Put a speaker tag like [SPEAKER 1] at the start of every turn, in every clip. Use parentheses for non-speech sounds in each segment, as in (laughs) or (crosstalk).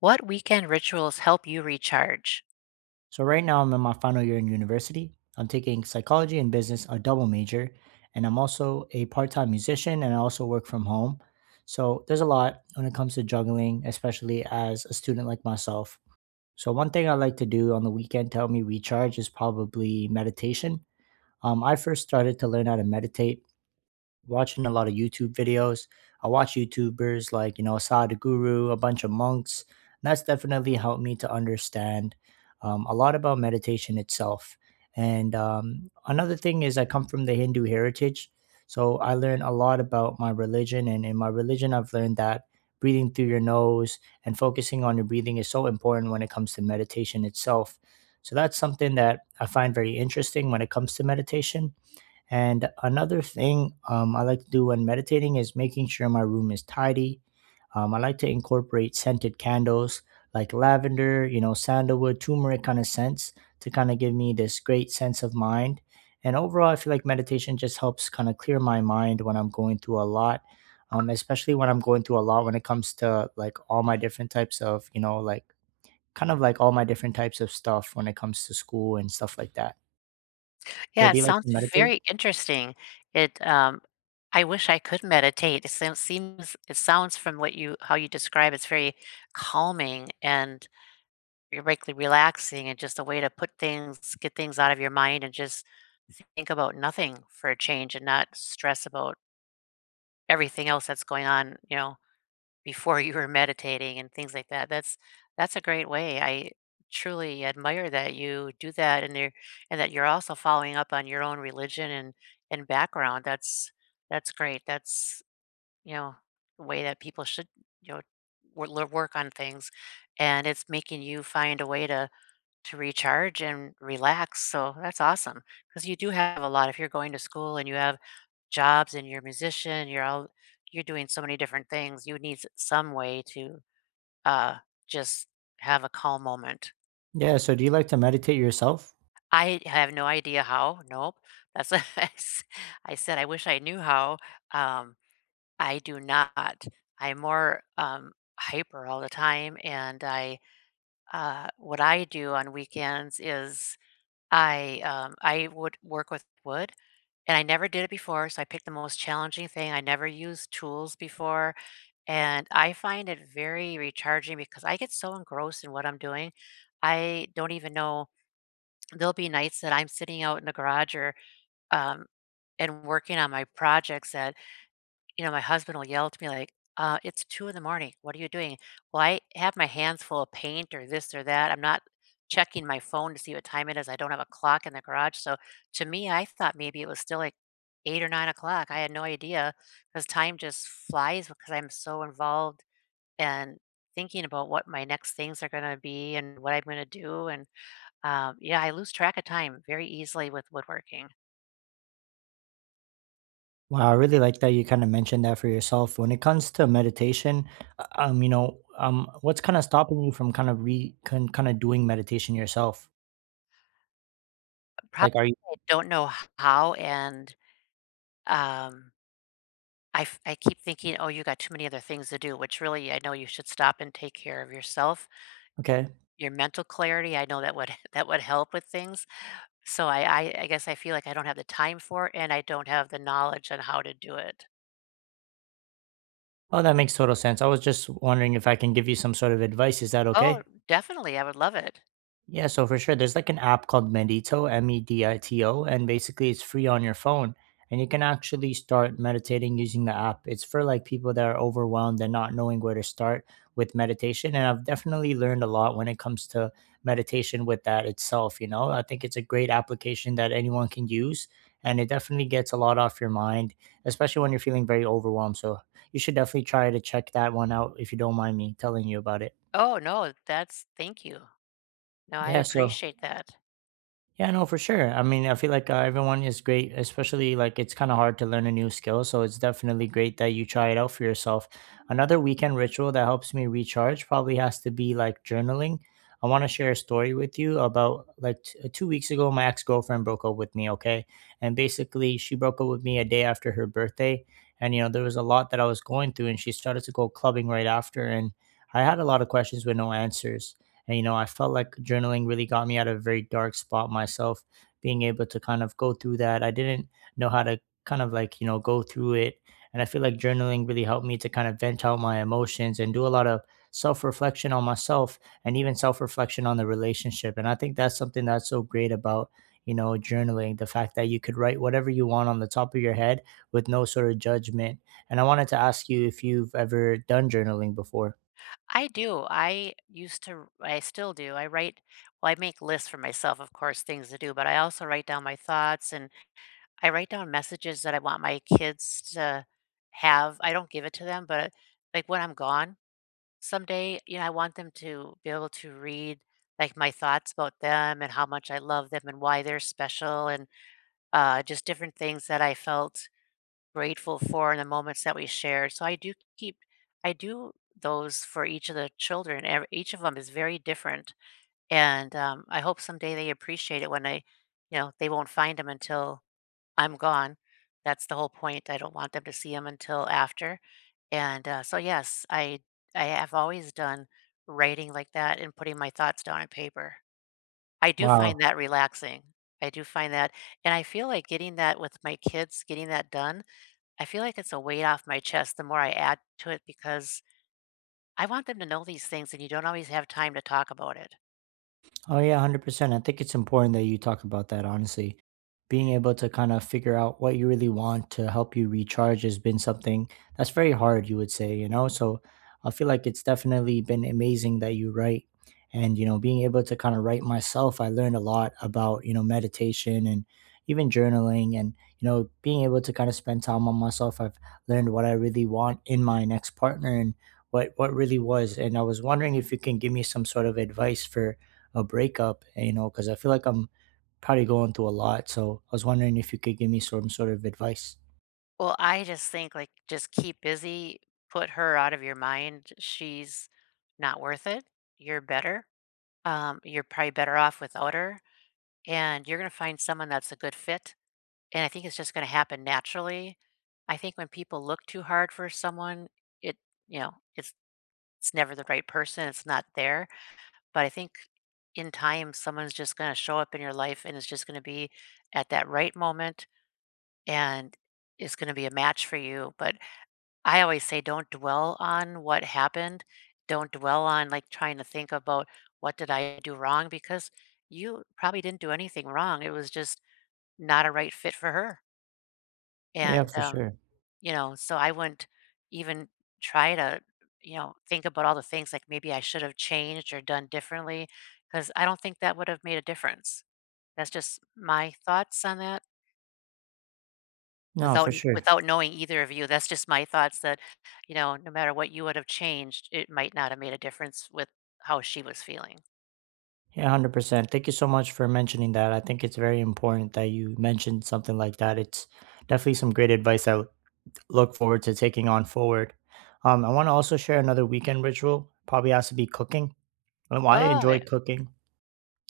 [SPEAKER 1] What weekend rituals help you recharge?
[SPEAKER 2] So right now I'm in my final year in university. I'm taking psychology and business, a double major, and I'm also a part-time musician and I also work from home. So there's a lot when it comes to juggling, especially as a student like myself. So one thing I like to do on the weekend to help me recharge is probably meditation. I first started to learn how to meditate watching a lot of YouTube videos. I watch YouTubers like, Sadhguru, a bunch of monks. And that's definitely helped me to understand a lot about meditation itself. And another thing is, I come from the Hindu heritage. So I learned a lot about my religion. And in my religion, I've learned that breathing through your nose and focusing on your breathing is so important when it comes to meditation itself. So that's something that I find very interesting when it comes to meditation and another thing I like to do when meditating is making sure my room is tidy. I like to incorporate scented candles like lavender, sandalwood, turmeric kind of scents to kind of give me this great sense of mind. And overall, I feel like meditation just helps kind of clear my mind when I'm going through a lot, especially when I'm going through a lot when it comes to like all my different types of, like kind of like all my different types of stuff when it comes to school and stuff like that. So
[SPEAKER 1] Yeah, it
[SPEAKER 2] do you like
[SPEAKER 1] sounds
[SPEAKER 2] to meditate?
[SPEAKER 1] very interesting. It I wish I could meditate. It sounds from what you how you describe it's very calming and you like relaxing and just a way to put things get things out of your mind and just think about nothing for a change and not stress about everything else that's going on. Before you were meditating and things like that. That's a great way. I truly admire that you do that and you're and that you're also following up on your own religion and background. That's great. That's you know the way that people should you know work on things, and it's making you find a way to recharge and relax, so that's awesome because you do have a lot. If you're going to school and you have jobs and you're a musician, you're doing so many different things, you need s some way to uh, just have a calm moment.
[SPEAKER 2] Yeah, so do you like to meditate yourself?
[SPEAKER 1] I have no idea how. Nope, that's why (laughs) I said I wish I knew how. um, I do not. I'm more, hyper all the time, and what I do on weekends is I would work with wood. And I never did it before, so I picked the most challenging thing. I never used tools before, and I find it very recharging because I get so engrossed in what I'm doing. I don't even know, there'll be nights that I'm sitting out in the garage or um, and working on my projects that my husband will yell at me like, "It's 2 in the morning. What are you doing?" Well, I have my hands full of paint or this or that. I'm not checking my phone to see what time it is. I don't have a clock in the garage, so to me, I thought maybe it was still like 8 or 9 o'clock. I had no idea because time just flies because I'm so involved and thinking about what my next things are going to be and what I'm going to do. And yeah, I lose track of time very easily with woodworking.
[SPEAKER 2] Wow, I really like that you kind of mentioned that for yourself. When it comes to meditation, what's kind of stopping you from kind of re kind of doing meditation yourself?
[SPEAKER 1] Probably
[SPEAKER 2] Like, are you
[SPEAKER 1] don't know how, and um, I keep thinking, "Oh, you got too many other things to do," which really, I know you should stop and take care of yourself.
[SPEAKER 2] okay?
[SPEAKER 1] Your mental clarity, I know that would (laughs) that would help with things. So I guess I feel like I don't have the time for it, and I don't have the knowledge on how to do it.
[SPEAKER 2] Oh, that makes total sense. I was just wondering if I can give you some sort of advice. Is that
[SPEAKER 1] Oh,
[SPEAKER 2] okay?
[SPEAKER 1] definitely, I would love it.
[SPEAKER 2] Yeah, so for sure, there's like an app called Medito, M E D I T O, and basically it's free on your phone. And you can actually start meditating using the app. It's for like people that are overwhelmed and not knowing where to start with meditation. And I've definitely learned a lot when it comes to meditation with that itself. I think it's a great application that anyone can use. And it definitely gets a lot off your mind, especially when you're feeling very overwhelmed. So you should definitely try to check that one out if you don't mind me telling you about it.
[SPEAKER 1] Oh, no, that's thank you. No, I
[SPEAKER 2] Yeah, so
[SPEAKER 1] appreciate that.
[SPEAKER 2] Yeah, no, for sure. I mean, I feel like everyone is great, especially like it's kind of hard to learn a new skill. So it's definitely great that you try it out for yourself. Another weekend ritual that helps me recharge probably has to be like journaling. I want to share a story with you about like 2 weeks ago, my ex girlfriend broke up with me. Okay. And basically, she broke up with me a day after her birthday. And, there was a lot that I was going through, and she started to go clubbing right after. And I had a lot of questions with no answers. And, I felt like journaling really got me out of a very dark spot myself, being able to kind of go through that. I didn't know how to kind of like, go through it. And I feel like journaling really helped me to kind of vent out my emotions and do a lot of self reflection on myself and even self reflection on the relationship. And I think that's something that's so great about, journaling the fact that you could write whatever you want on the top of your head with no sort of judgment. And I wanted to ask you if you've ever done journaling before.
[SPEAKER 1] I do. I used to I still do. I write Well, I make lists for myself, of course, things to do, but I also write down my thoughts, and I write down messages that I want my kids to have. I don't give it to them, but like, when I'm gone someday, I want them to be able to read like my thoughts about them and how much I love them and why they're special, and just different things that I felt grateful for and the moments that we shared. So I do keep, I do those for each of the children. Each of them is very different. And I hope someday they appreciate it when I, you know, they won't find them until I'm gone. That's the whole point. I don't want them to see him until after. And, so yes, I have always done writing like that and putting my thoughts down on paper. I do find
[SPEAKER 2] Wow.
[SPEAKER 1] that relaxing. I do find that And I feel like getting that with my kids, getting that done, I feel like it's a weight off my chest the more I add to it, because I want them to know these things, and you don't always have time to talk about it.
[SPEAKER 2] Oh yeah, 100%. I think it's important that you talk about that honestly. Being able to kind of figure out what you really want to help you recharge has been something that's very hard, you would say, So I feel like it's definitely been amazing that you write and being able to kind of write myself, I learned a lot about, meditation and even journaling and being able to kind of spend time on myself. I've learned what I really want in my next partner and what really was. And I was wondering if you can give me some sort of advice for a breakup, because I feel like I'm probably going through a lot. So I was wondering if you could give me some sort of advice.
[SPEAKER 1] Well, I just think, like, just keep busy, put her out of your mind. She's not worth it. You're better. You're probably better off without her, and you're gonna find someone that's a good fit, and I think it's just gonna happen naturally. I think when people look too hard for someone, it you know, it's it's never the right person, it's not there, but I think in time, someone's just gonna show up in your life, and it's just gonna be at that right moment, and it's gonna be a match for you. But I always say, don't dwell on what happened. Don't dwell on like trying to think about what did I do wrong, because you probably didn't do anything wrong. It was just not a right fit for her.
[SPEAKER 2] Yeah,
[SPEAKER 1] And
[SPEAKER 2] for sure.
[SPEAKER 1] so I wouldn't even try to, think about all the things like maybe I should have changed or done differently, because I don't think that would have made a difference. That's just my thoughts on that.
[SPEAKER 2] No,
[SPEAKER 1] Without
[SPEAKER 2] for sure.
[SPEAKER 1] without knowing either of you, that's just my thoughts that, no matter what you would have changed, it might not have made a difference with how she was feeling.
[SPEAKER 2] Yeah, 100%. Thank you so much for mentioning that. I think it's very important that you mentioned something like that. It's definitely some great advice I look forward to taking on forward. I want to also share another weekend ritual. Probably has to be cooking. I
[SPEAKER 1] Oh,
[SPEAKER 2] enjoy
[SPEAKER 1] yeah.
[SPEAKER 2] cooking.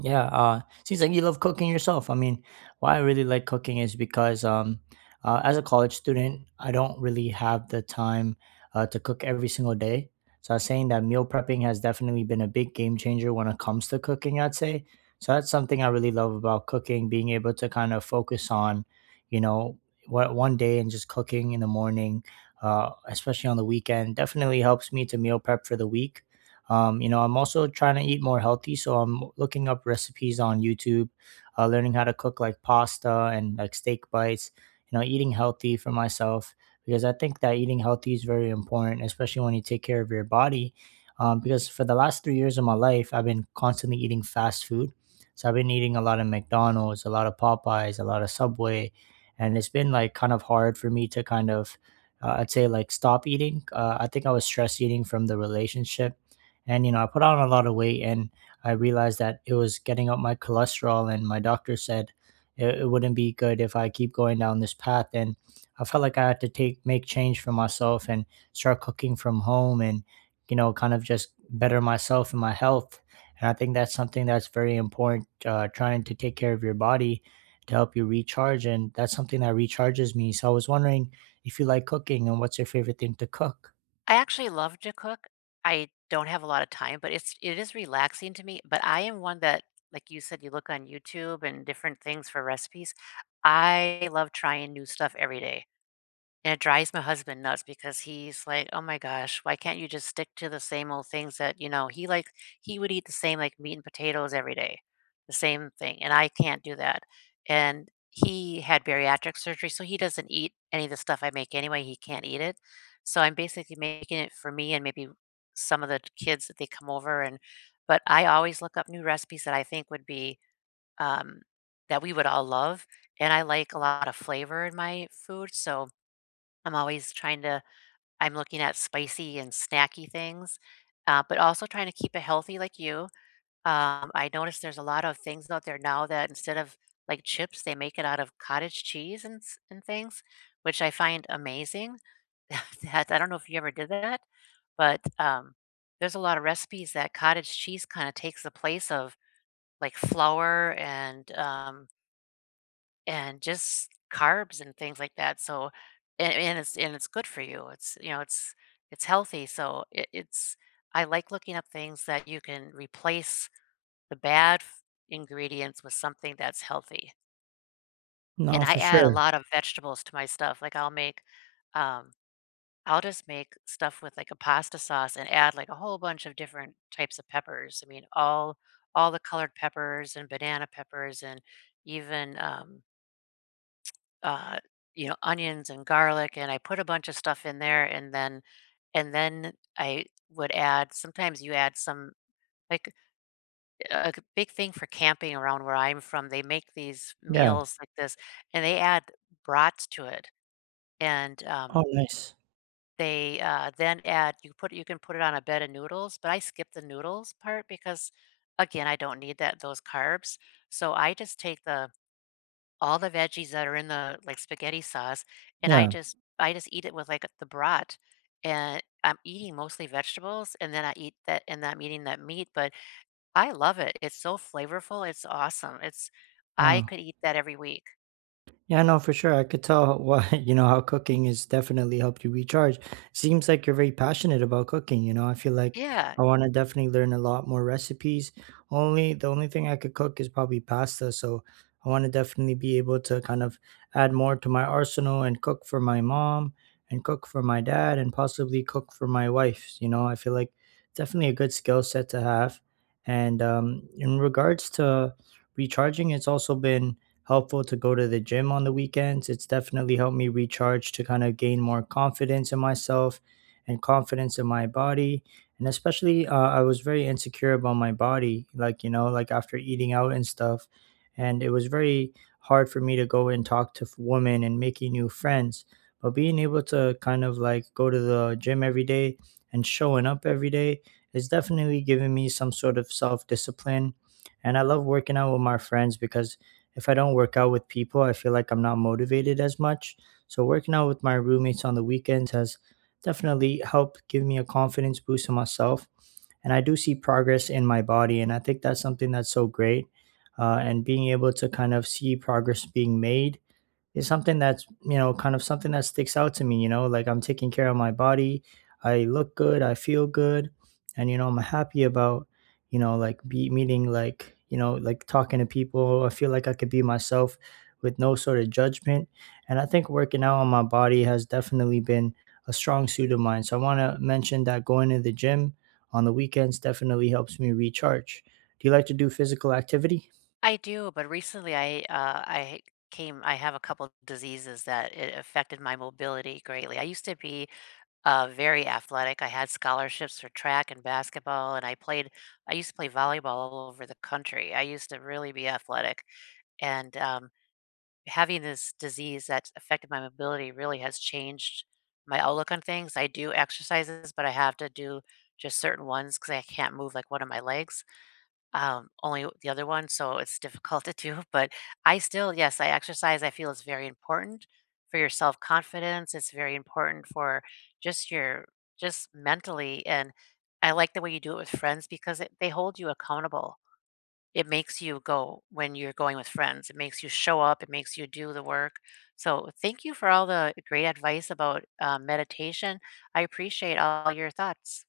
[SPEAKER 2] Yeah, seems like you love cooking yourself. I mean, why I really like cooking is because as a college student, I don't really have the time to cook every single day. So I was saying that meal prepping has definitely been a big game changer when it comes to cooking, I'd say. So that's something I really love about cooking, being able to kind of focus on, you know, what one day and just cooking in the morning, especially on the weekend, definitely helps me to meal prep for the week I'm also trying to eat more healthy, so I'm looking up recipes on YouTube, learning how to cook like pasta and like steak bites. Eating healthy for myself because I think that eating healthy is very important, especially when you take care of your body. Because for the last 3 years of my life, I've been constantly eating fast food. So I've been eating a lot of McDonald's, a lot of Popeyes, a lot of Subway, and it's been like kind of hard for me to kind of, I'd say like stop eating. I think I was stress eating from the relationship, and, I put on a lot of weight and I realized that it was getting up my cholesterol. And my doctor said it wouldn't be good if I keep going down this path. And I felt like I had to make change for myself and start cooking from home and, kind of just better myself and my health. And I think that's something that's very important, trying to take care of your body to help you recharge. And that's something that recharges me. So I was wondering if you like cooking and what's your favorite thing to cook?
[SPEAKER 1] I actually love to cook. I don't have a lot of time, but it is relaxing to me. But I am one that, like you said, you look on YouTube and different things for recipes. I love trying new stuff every day. And it drives my husband nuts, because he's like, "Oh my gosh, why can't you just stick to the same old things that," he like he would eat the same, like, meat and potatoes every day, the same thing, and I can't do that. And he had bariatric surgery, so he doesn't eat any of the stuff I make anyway, he can't eat it. So I'm basically making it for me and maybe some of the kids, that they come over, and but I always look up new recipes that I think would be, um that we would all love. And I like a lot of flavor in my food, so I'm always trying to I'm looking at spicy and snacky things, but also trying to keep it healthy like you. I noticed there's a lot of things out there now that, instead of like chips, they make it out of cottage cheese and and things, which I find amazing. (laughs) That, I don't know if you ever did that, but there's a lot of recipes that cottage cheese kind of takes the place of, like, flour and just carbs and things like that. So, and it's good for you. It's healthy. So it, it's I like looking up things that you can replace the bad ingredients with something that's healthy. And
[SPEAKER 2] No,
[SPEAKER 1] I
[SPEAKER 2] for
[SPEAKER 1] add a
[SPEAKER 2] sure.
[SPEAKER 1] lot of vegetables to my stuff. Like, um, I'll just make stuff with like a pasta sauce and add like a whole bunch of different types of peppers. I mean, all the colored peppers and banana peppers and even uh, onions and garlic, and I put a bunch of stuff in there. And then I would add. Sometimes you add some, like, a big thing for camping around where I'm from. They make these
[SPEAKER 2] Yeah.
[SPEAKER 1] meals like this, and they add brats to it. And
[SPEAKER 2] Oh, nice.
[SPEAKER 1] they then add. You can put it on a bed of noodles, but I skip the noodles part because, again, I don't need that those carbs. So I just take the all the veggies that are in the, like, spaghetti sauce, and
[SPEAKER 2] Yeah.
[SPEAKER 1] I just eat it with, like, the brat. And I'm eating mostly vegetables, and then I eat that, and then I'm eating that meat. But I love it. It's so flavorful, it's awesome. It's I
[SPEAKER 2] Wow.
[SPEAKER 1] could eat that every week.
[SPEAKER 2] Yeah, no, for sure. I could tell why, (laughs) how cooking has definitely helped you recharge. Seems like you're very passionate about cooking, I feel like
[SPEAKER 1] Yeah,
[SPEAKER 2] I want to definitely learn a lot more recipes. Only the only thing I could cook is probably pasta, so I want to definitely be able to kind of add more to my arsenal and cook for my mom and cook for my dad and possibly cook for my wife, I feel like definitely a good skill set to have. And in regards to recharging, it's also been helpful to go to the gym on the weekends. It's definitely helped me recharge to kind of gain more confidence in myself and confidence in my body. And especially, I was very insecure about my body, like, like after eating out and stuff. And it was very hard for me to go and talk to women and making new friends. But being able to kind of like go to the gym every day and showing up every day is definitely giving me some sort of self discipline. And I love working out with my friends because if I don't work out with people, I feel like I'm not motivated as much. So working out with my roommates on the weekends has definitely helped give me a confidence boost in myself. And I do see progress in my body. And I think that's something that's so great. And being able to kind of see progress being made is something that's kind of something that sticks out to me, like I'm taking care of my body. I look good, I feel good, and I'm happy about, like be meeting, like talking to people. I feel like I could be myself with no sort of judgment. And I think working out on my body has definitely been a strong suit of mine. So I want to mention that going to the gym on the weekends definitely helps me recharge. Do you like to do physical activity?
[SPEAKER 1] I do. But recently I have a couple diseases that it affected my mobility greatly. I used to be very athletic. I had scholarships for track and basketball, and I played. I used to play volleyball all over the country. I used to really be athletic, and having this disease that's affected my mobility really has changed my outlook on things. I do exercises, but I have to do just certain ones because I can't move like one of my legs, only the other one, so it's difficult to do. (laughs) But I still, yes, I exercise. I feel it's very important for your self confidence. It's very important for just your just mentally. And I like the way you do it with friends, because they hold you accountable. It makes you go. When you're going with friends, it makes you show up. It makes you do the work. So thank you for all the great advice about meditation. I appreciate all your thoughts.